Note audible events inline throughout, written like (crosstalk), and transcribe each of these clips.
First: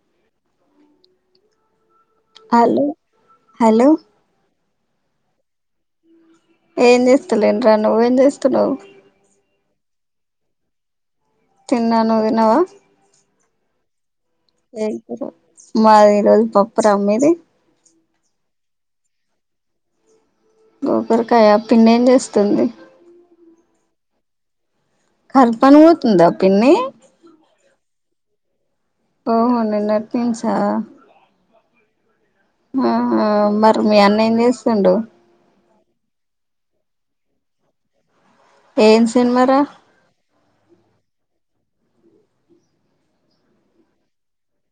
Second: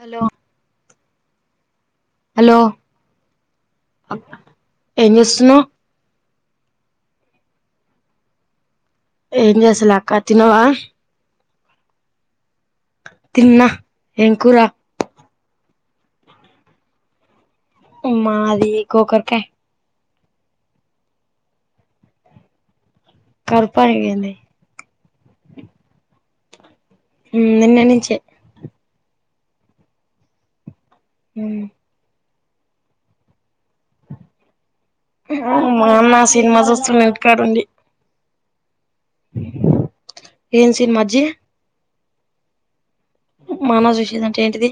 Hello hello hello hello ఏం చేస్తున్నావ్. ఏం చేస్తాలేనురా నువ్వేం చేస్తున్నావు. ఏం చేస్తలే అక్క తిన్నవా. తిన్నా నువ్వు తిన్నావా. తిన్న మాది ఈరోజు పప్పు రా మీది. మా అది గోక కాయ్. గోకరకాయ పిన్ని ఏం చేస్తు ఉంది. కరుపు ఆయ పెయిన్ది. కన్ఫాంగ్ గ పోతుందా పిన్ని నిన్న నుంచే ఓహో నిన్ నేప్పించారా ఉ ఆ అ మరి మీ అన్న ఏచేస్తు ఉండు మా అన్న సినిమా చూస్తుండుఇంటికాడఉండి ఏం సినిమార ఏం సినిమా అజ్జి మా అన్న జూషేదే ఏంటిది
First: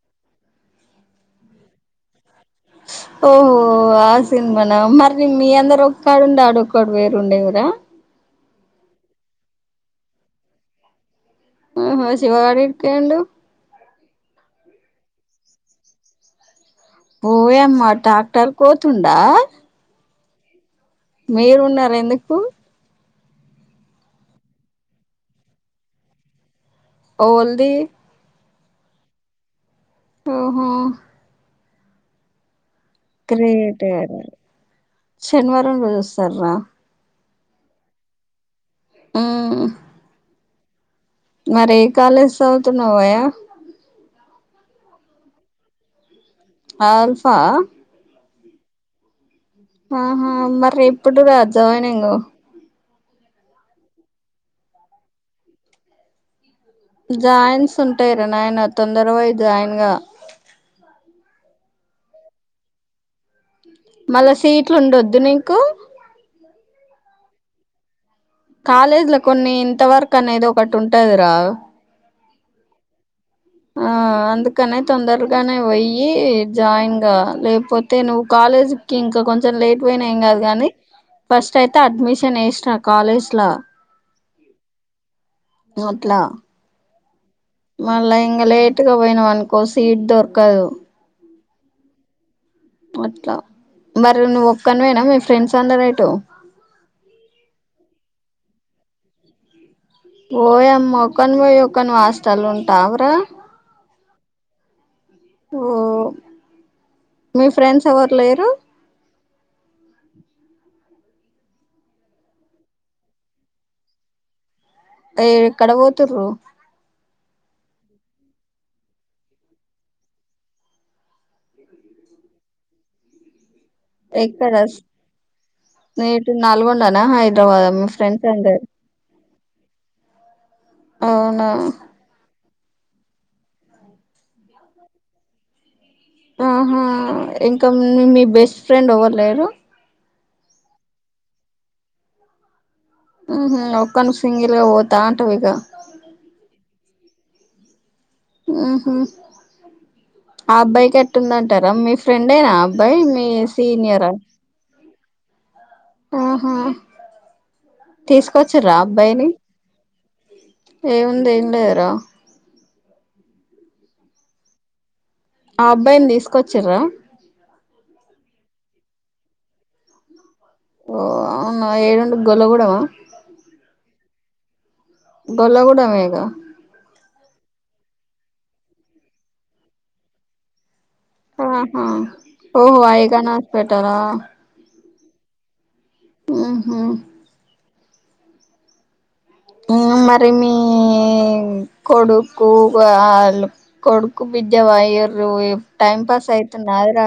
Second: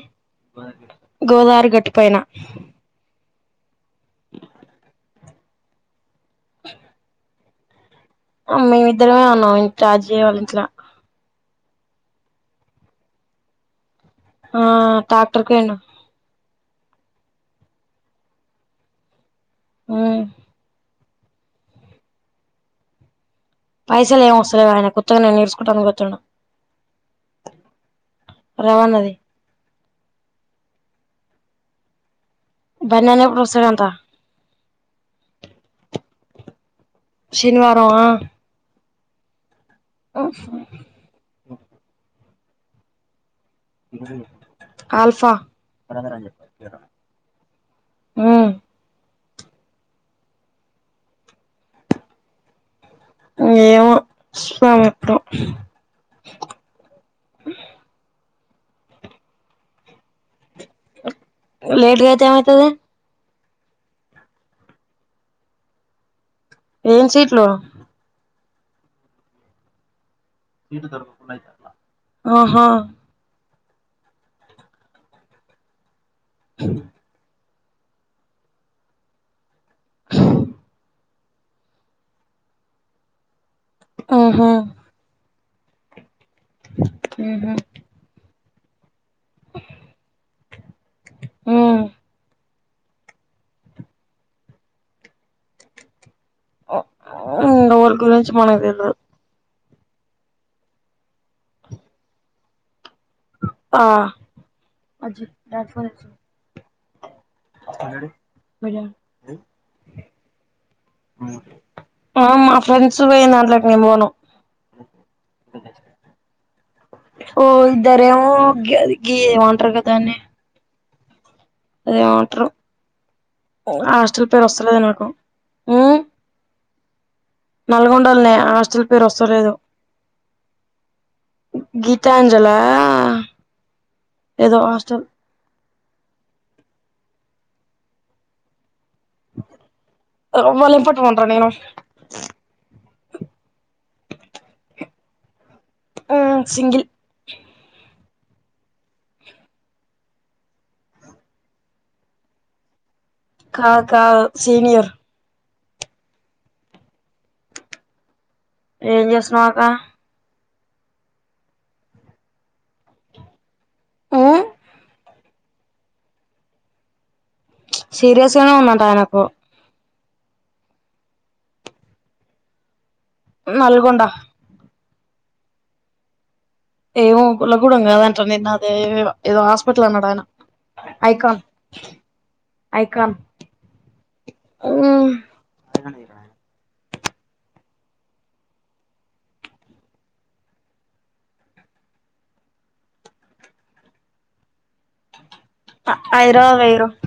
గోదావరి గట్టు పైన ఓహో ఆ సినిమాన మరి మీ అందరు ఒక్కడు ఉండే ఆడు ఒక్కడు వేరు వుండేవుగ మేమిద్దరమే ఉన్నాం ఇం రాజీవాలి ఇంట్లా ఆహ శివగాడడెక్క వుండు ఆ ట్రాక్టర్ కి అయిన ఓ యామ్మ డాక్టర్ కోతుండా ఆ మీరు ఉన్నారు ఎందుకు పైసలు ఏం వస్తల్లేవు ఆయన కొత్తగానే నేర్చుకుంటానికి పోతున్నా ఓవల్ది రవాన్నది ఓహో బన్నీ అన్న ఎప్పుడు వస్తాడంట గ్రేటె శనివారం రోజూ ఒస్తారు రా శనివారం ఆ ఆ (inaudible) మరి ఏ కాలేజ్ చదువు తున్నావయ ఆల్ఫా ఆల్ఫా ఆ ఆహా మరి ఎప్పుడు రా జాయినింగు ఏమొ మా అమ్మ ఇష్టం జాయిన్స్ ఉంటాయి రా నాయన తొందరపోయి జాయిన్ గా లేటుగ అయితే ఏమైతది మళ్ళా సీట్లు ఉండొద్దు నీకు ఏం సీట్లు కాలేజీ లో కొన్ని ఇంతవరకు అనేది ఒకటి ఉంటదిరా ఆహా ఆ అందుకనే తొందరగానే పోయ్యి జాయిన్ గా లేపు పోతే నువ్వు కాలేజి కి ఇంకా కొంచెం లేట్ పోయినా ఏం కాదు కానీ ఫస్ట్ అయితే అడ్మిషన్ ఎసిర కాలేజ్ ల ఆహా గట్లా ఊహు మళ్ళా ఇంకా లేటుగా పోయినావు అనుకో సీట్ దొరకదు ఉమ్ అట్లా, మరి నువ్వు ఒక్కని వేనా మీ ఫ్రెండ్స్ అందరు ఎటు ఊ ఎవరి గురించి మనకు తెల్వదు ఓ యమ్మో ఒక్కనీవే పోయి ఒక్కనీవే హాస్టల్ ఉం టావూర ఆ ఓ మీ ఫ్రెండ్స్ ఎవరు లేరు ఆ మా ఫ్రెండ్స్ పోయనా దాంట్లో నేనే పోను ఏ ఎక్కడ పోతున్రు ఓ ఇద్దరేమో గది గి ఏమంటారూగా దాన్నీ అదేమో అంటారు హాస్టల్ పేరు ఎక్కడ వస్తలేద నాకు ఉమ్ తన హాయ్ నల్గొండలనే హాస్టల్ పేరు ఓస్తలేదు అవునా గీతం జల ఏదో హాస్టల్ ఆహా ఇంకా మీ మీ బెస్ట్ ఫ్రెండ్ ఎవ్వరు లేరు వల్లతోటే ఉంటా నేను ఉంహు ఒక్కను సింగిల్ గా పోతా అంటావు ఇగ ఆ సింగిల్ ఆహా ఆ అబ్బాయి కెట్టుందంటారా మీ ఫ్రెండ్ ఏనా ఆ అబ్బాయి మీ మీ కాదు సీనియర్ కాదు సీనియర్ ఆహా తీస్ ఎక్కొచ్చరా ఆ ఏం అబ్బాయిని చేస్తున్నావ్ అక్క ఏముంది ఏం లేదురా ఉమ్ ఆ అబ్బాయిని తీసుకోచిర్ర సీరియస్గానే ఉందంట ఆయనకు ఓ అవునా ఏ రెం గల్ల గూడామా నల్గోండ గల్లా గూడెం ఏ ఇగ ఏమో గల్లా గూడెం కాదంట నే నాదే అద ఏదో హాస్పిటల్ అన్నాడాయనా ఐకమ్ ఆహా ఓహో ఐక్రామ్ ఐకాన్ హాస్పిటలా ఉహు మీ మరి మీ కొడుకు వాళ్ళు కొడుకు బిడ్జ వయర్ లో ఇప్పు టైమ్ పాస్ హైదరాబాద్ యితు పోయిర్రు నాదిరా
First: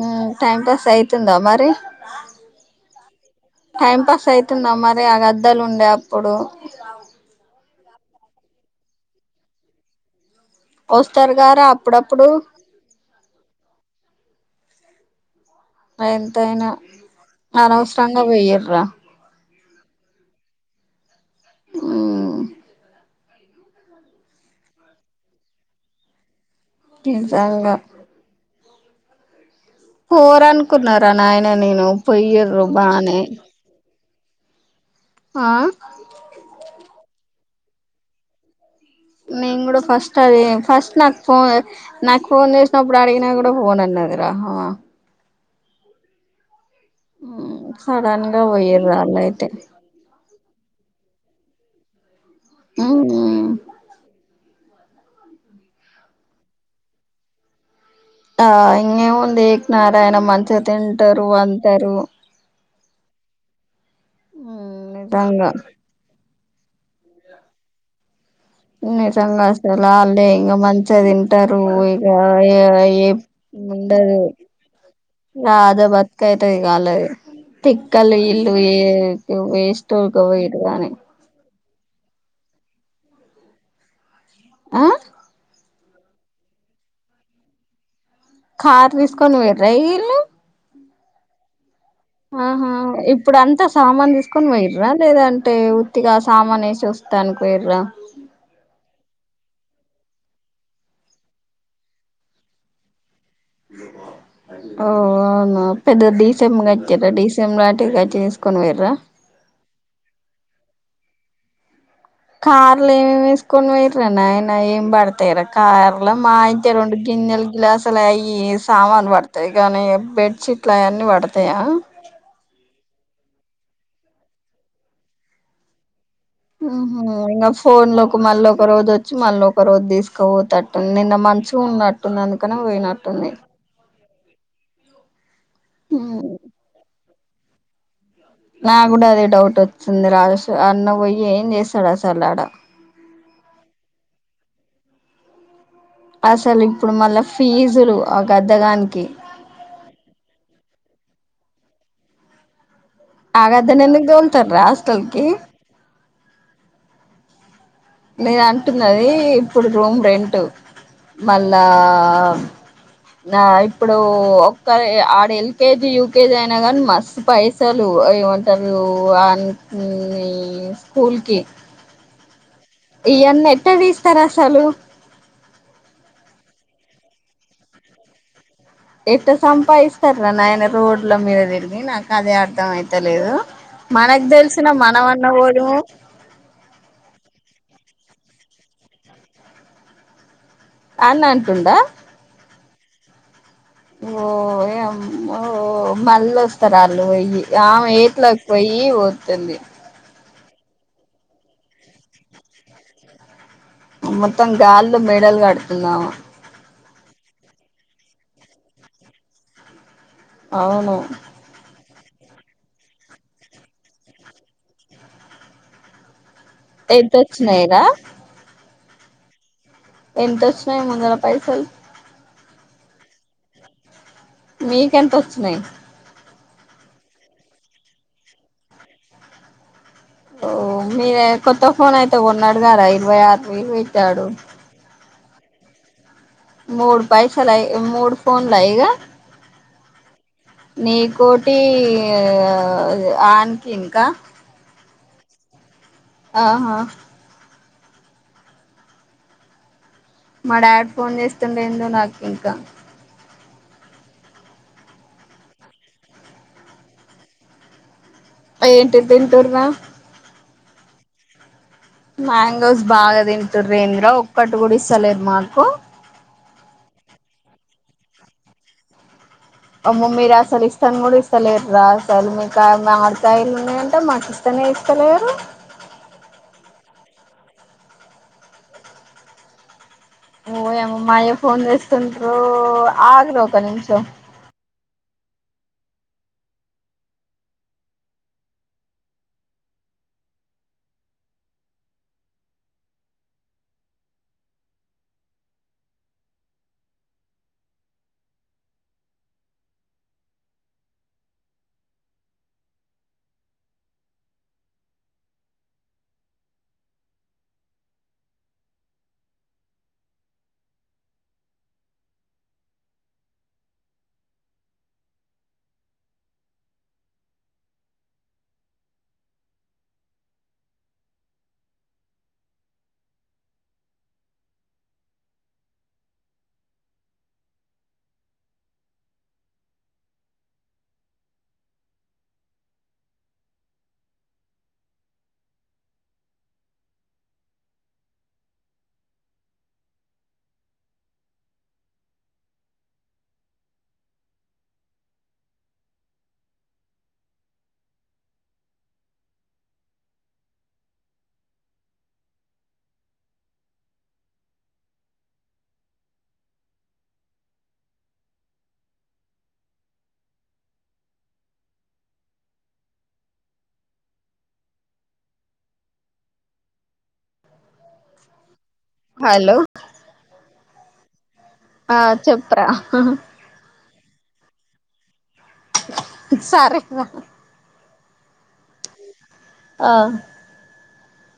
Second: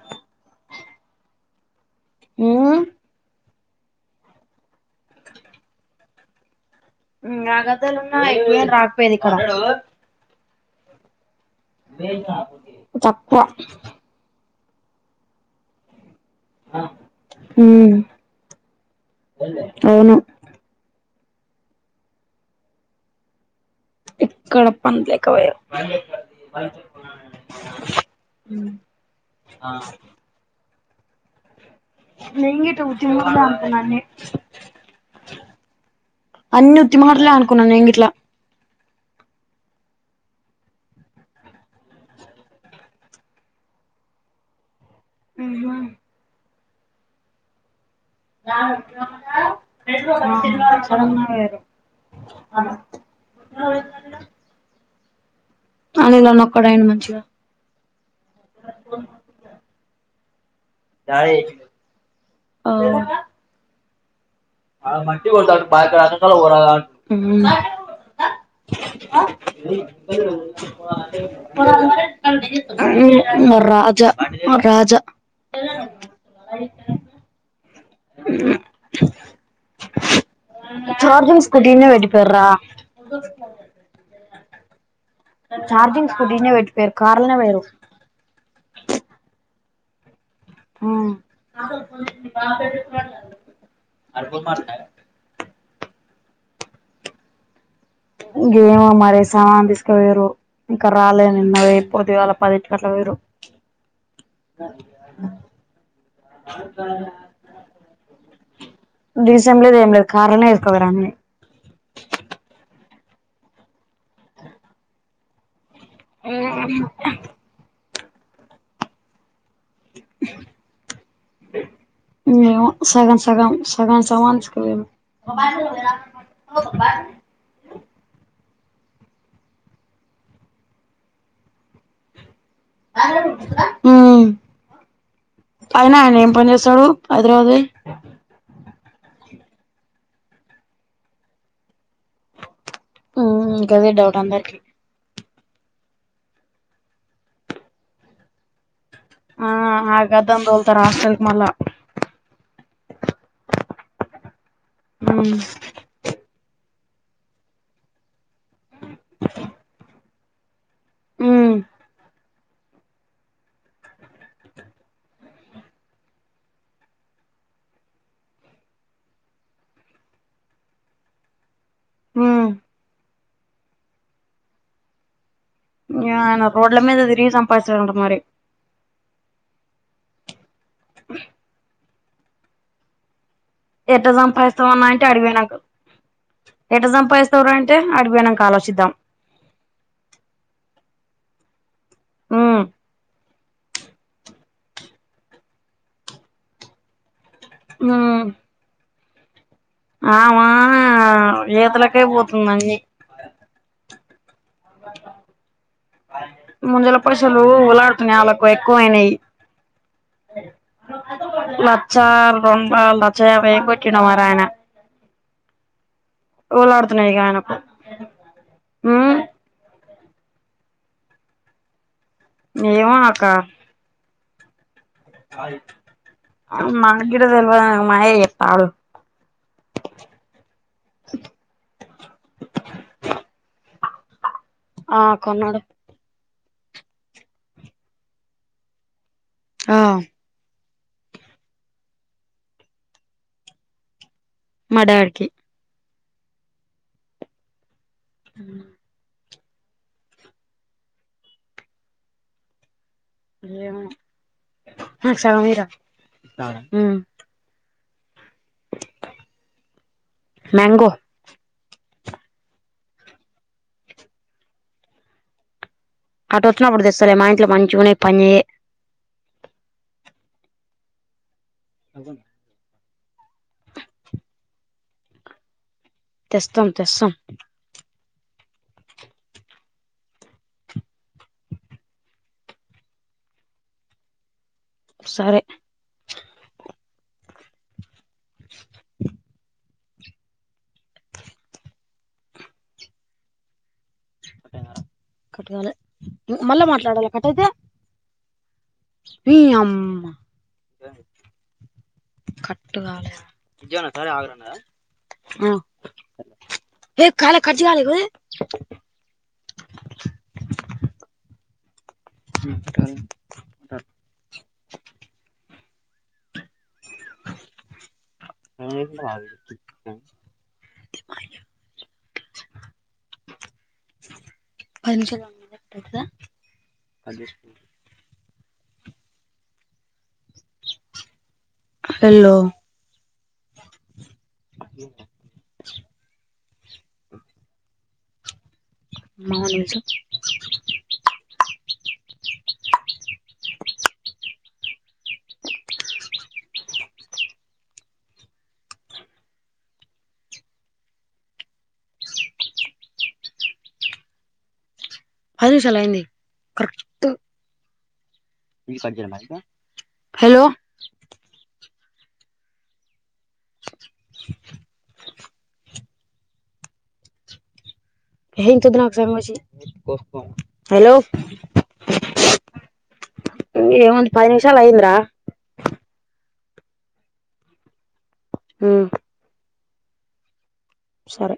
మ్ టైమ్ పాస్ అయితుంద ఆ మరి మ్ టైం పాస్ అయితుందా మరి ఆ గద్దాలు ఉండే అప్పుడు యా గద్దల్లునా ఇంకేం రాకపోయేది ఇక్కడ వస్తారు గారా అప్పుడప్పుడు తక్కువ ఎంతయినా ఉమ్ అనవసరంగా పోయిర్రా అవును మ్ ఎక్కడ పందలేక పోయార్ నిజంగా అ పోరనుకున్నార నాయన నేను నేను పొయ్యరు గిట్ల ఉత్తి బానే మాటలే అనుకున్నా అన్ని ఆ చిన్న హటలే అనుకున్నాను నేన్ గిట్లా నే నేను కూడా ఫస్ట్ అదే ఫస్ట్ నాకు ఫోన్ నాకు ఫోన్ చేసినప్పుడు అడిగినా కూడా పోన్ అన్నది రా హ ఆ ఆహా మ్ సడన్ గా పోయిర్రు ఆళ్ళు అయితే ఉమ్ (unintelligible) అనీదన్నక్కడయన మంచిగా ఆ ఇంగేముంది ఏకనారాయణ మంచిగా తింటారు పంటారు బా ఊ నిజంగా మ్ మ్ నిజంగా అసలు వాళ్ళే ఇంకా మంచిగా తింటారు ఇక ఏ ఏ మా రాజా రాజా అదే బ బతుకైతాది (unintelligible) తిక్కలు ఇల్లు ఏ వెస్ట్ (unintelligible) ఇటుగానే కుటీన్న వెట్టిపోర్రా ఆ చార్జింగ్ స్కూటీనే ఈడ్నే పెట్టి పోయారు కార్నేపోయారు కారు తీసుకొని పోయిండ్రా ఇళ్లు ఆ ఆహా ఇప్పుడు అంత సామాన్ తీసుకొని పోయిండ్ర లేదా అంటే ఉత్తిగా సామాన్ వేసి వస్తా అని (unintelligible) ఇంకేమో మరి సమాను తీసుకోపోయిరు ఇంకా రాలే నిన్న వేపోద్ది వాళ పదింటి (unintelligible) (unintelligible) ఓ అవునా పెద్ద డీసీఎం డడిసీఎం లాంటి (unintelligible) తీసుకొని పోయ్యిర్ర ఇంగ కారాన్న వెస్కో పోయ్యిర్ర అండి కార్లు ఏమేమి వేసుకొని పోయ్యిర నాయన ఏం పడతయ్ ర కార్ల మాఅయి తే రెండు గిన్నెలు గిలాస్లా ఈ సామాన్ పడ్ కానీ బెడ్షీట్లు అవన్నీ పడతాయ ఏమో (unintelligible) ఇంగ ఫోన్ లోకి మళ్ళ ఒక రోజు వచ్చి మళ్ళీ ఒక రోజు తీసుకపోతట్టుంది నిన్న మంచిగా ఉన్నట్టున్నటుంది పక్కన పోయినటుంది మ్ అయినా ఆయన ఏం ఉమ్ పని చేస్తాడు హైదరాబాద్ పొయ్ నాకు అదే డౌట్ వచ్చింది రాజ (unintelligible) అన్న పోయి ఏం చేసాడు అసలు ఆడ ఇంక అదే డౌట్ అందరికి అసలు ఇప్పుడు మళ్ళా ఫీజులు ఆ గద్దగానికి ఆ (unintelligible) ఆస్టెల్క్ మళ్ళ ఆ గద్దను ఎందుకు దోల్తరు రా హాస్టల్కి నేను అంటున్నది ఇప్పుడు రూమ్ రెంట్ ఉమ్ మళ్ళా నా ఇప్పుడు ఒక్క ఆడ ఎల్ కేజీ యూకేజీ అయినా గనీ మస్తు పైసలు అవిఏమంటారు అ స్కూల్ కి హు హు ఈ యన్ని ఎట్ట తీస్తారు అసలు రోడ్ల మీద తిరిగి సంపాదిస్తాడు అంట మరి (unintelligible) సంపాదిస్తారా ఆయన రోడ్ల మీద తిరిగి నాకు అదే అర్థం అయితలేదు ఎట మనకు తెలిసిన సంపాదిస్తావన్నా అంటే మనమన్న అడికిపోయినంక పోదుము ఏట సంపాదిస్తావురా అంటే అదికిపోయినంక ఆలోచిద్దాం అని అంటుంద ఆ ఓ యమ్మో మళ్ళ వస్తారు అళ్లు (unintelligible) ఆమె ఎయిట్లోకి పోయి వతుంది ఆమా (unintelligible) తులకే పోతుందండి మొత్తం గాల్లో మేడలు కడుతుంది ఆమె అసులు ఉల్లాట నాలకు ఎక్కువ అయినాయి అవును చార్ రొంపాల్ దచ్చా (unintelligible) వారయానా ఎంత ఓవలాడుతున్నారిగా ఆయనకు వచ్చినాయి రా ఉమ్ ఎంతోచ్చినాయి ముందుర పైసల్. ఏమో అక్క మీకెంతోచ్చిన్నాయి. మాక్ గిట్ట తెల్వదు మా అయ్యే చెప్తాడు. ఓ మీరే కొత్త ఫోన్ అయితే కొన్నాడు గదా, ఇరవై ఆరు వేలు పెట్టి ఆడు. ఆ కొన్నాడు. మూడు పైసాలై, మూడు ఫోన్ల ఇగా. ఆ నీకోటి, ఆన్కి ఇంకా మా డాడీ కి ఆహా ఉమ్ మా డాడ్ ఫోన్ చేస్తుండు ఏందో నాక్ ఇంకా. ఏమో ఏంటి తింటుర్రా. మ్యాంగో మ్యాంగోవ్స్ బాగా తింటుర్రు ఏందీరా, ఒక్కటి గుడా ఇస్తలేరు మాకు. అటు వచ్చినప్పుడు తెస్తలే, మా ఇంట్లో మంచిగున్నాయ్ పనిజెయ్యయ్. అమ్మో మీర్ అసల్ ఇస్తాన్ గుడా, ఇస్తలేర్ రా అసలు మీ (unintelligible) మడికాయలు ఉన్నాయంట, మాక్ ఇస్తనే ఇస్తలేరు. తెస్తం తెస్సం. ఓ యమ్మో మా అయ్య ఫోన్ చేస్తుండురో, ఆగరో ఒక నిమిషం. సరే కట్ కాలే, మళ్ళా మాట్లాడాల కట్ట అయితే. నీ యమ్ కట్ గాలే ఏ కాలే, కట్ కాలే (unintelligible) అ విఠల్ దా ఏం (inaudible) పంచదమా (unintelligible) హలో అ మా నెంతో అ పది నిమిషాల్ అయింది కరెక్ట్. హలో హలో హలో ఆ చెప్ ర్రా ఏముంది పది నిమిషాల్ అయింద్రా. సారే హ్మ్ ఆ సరే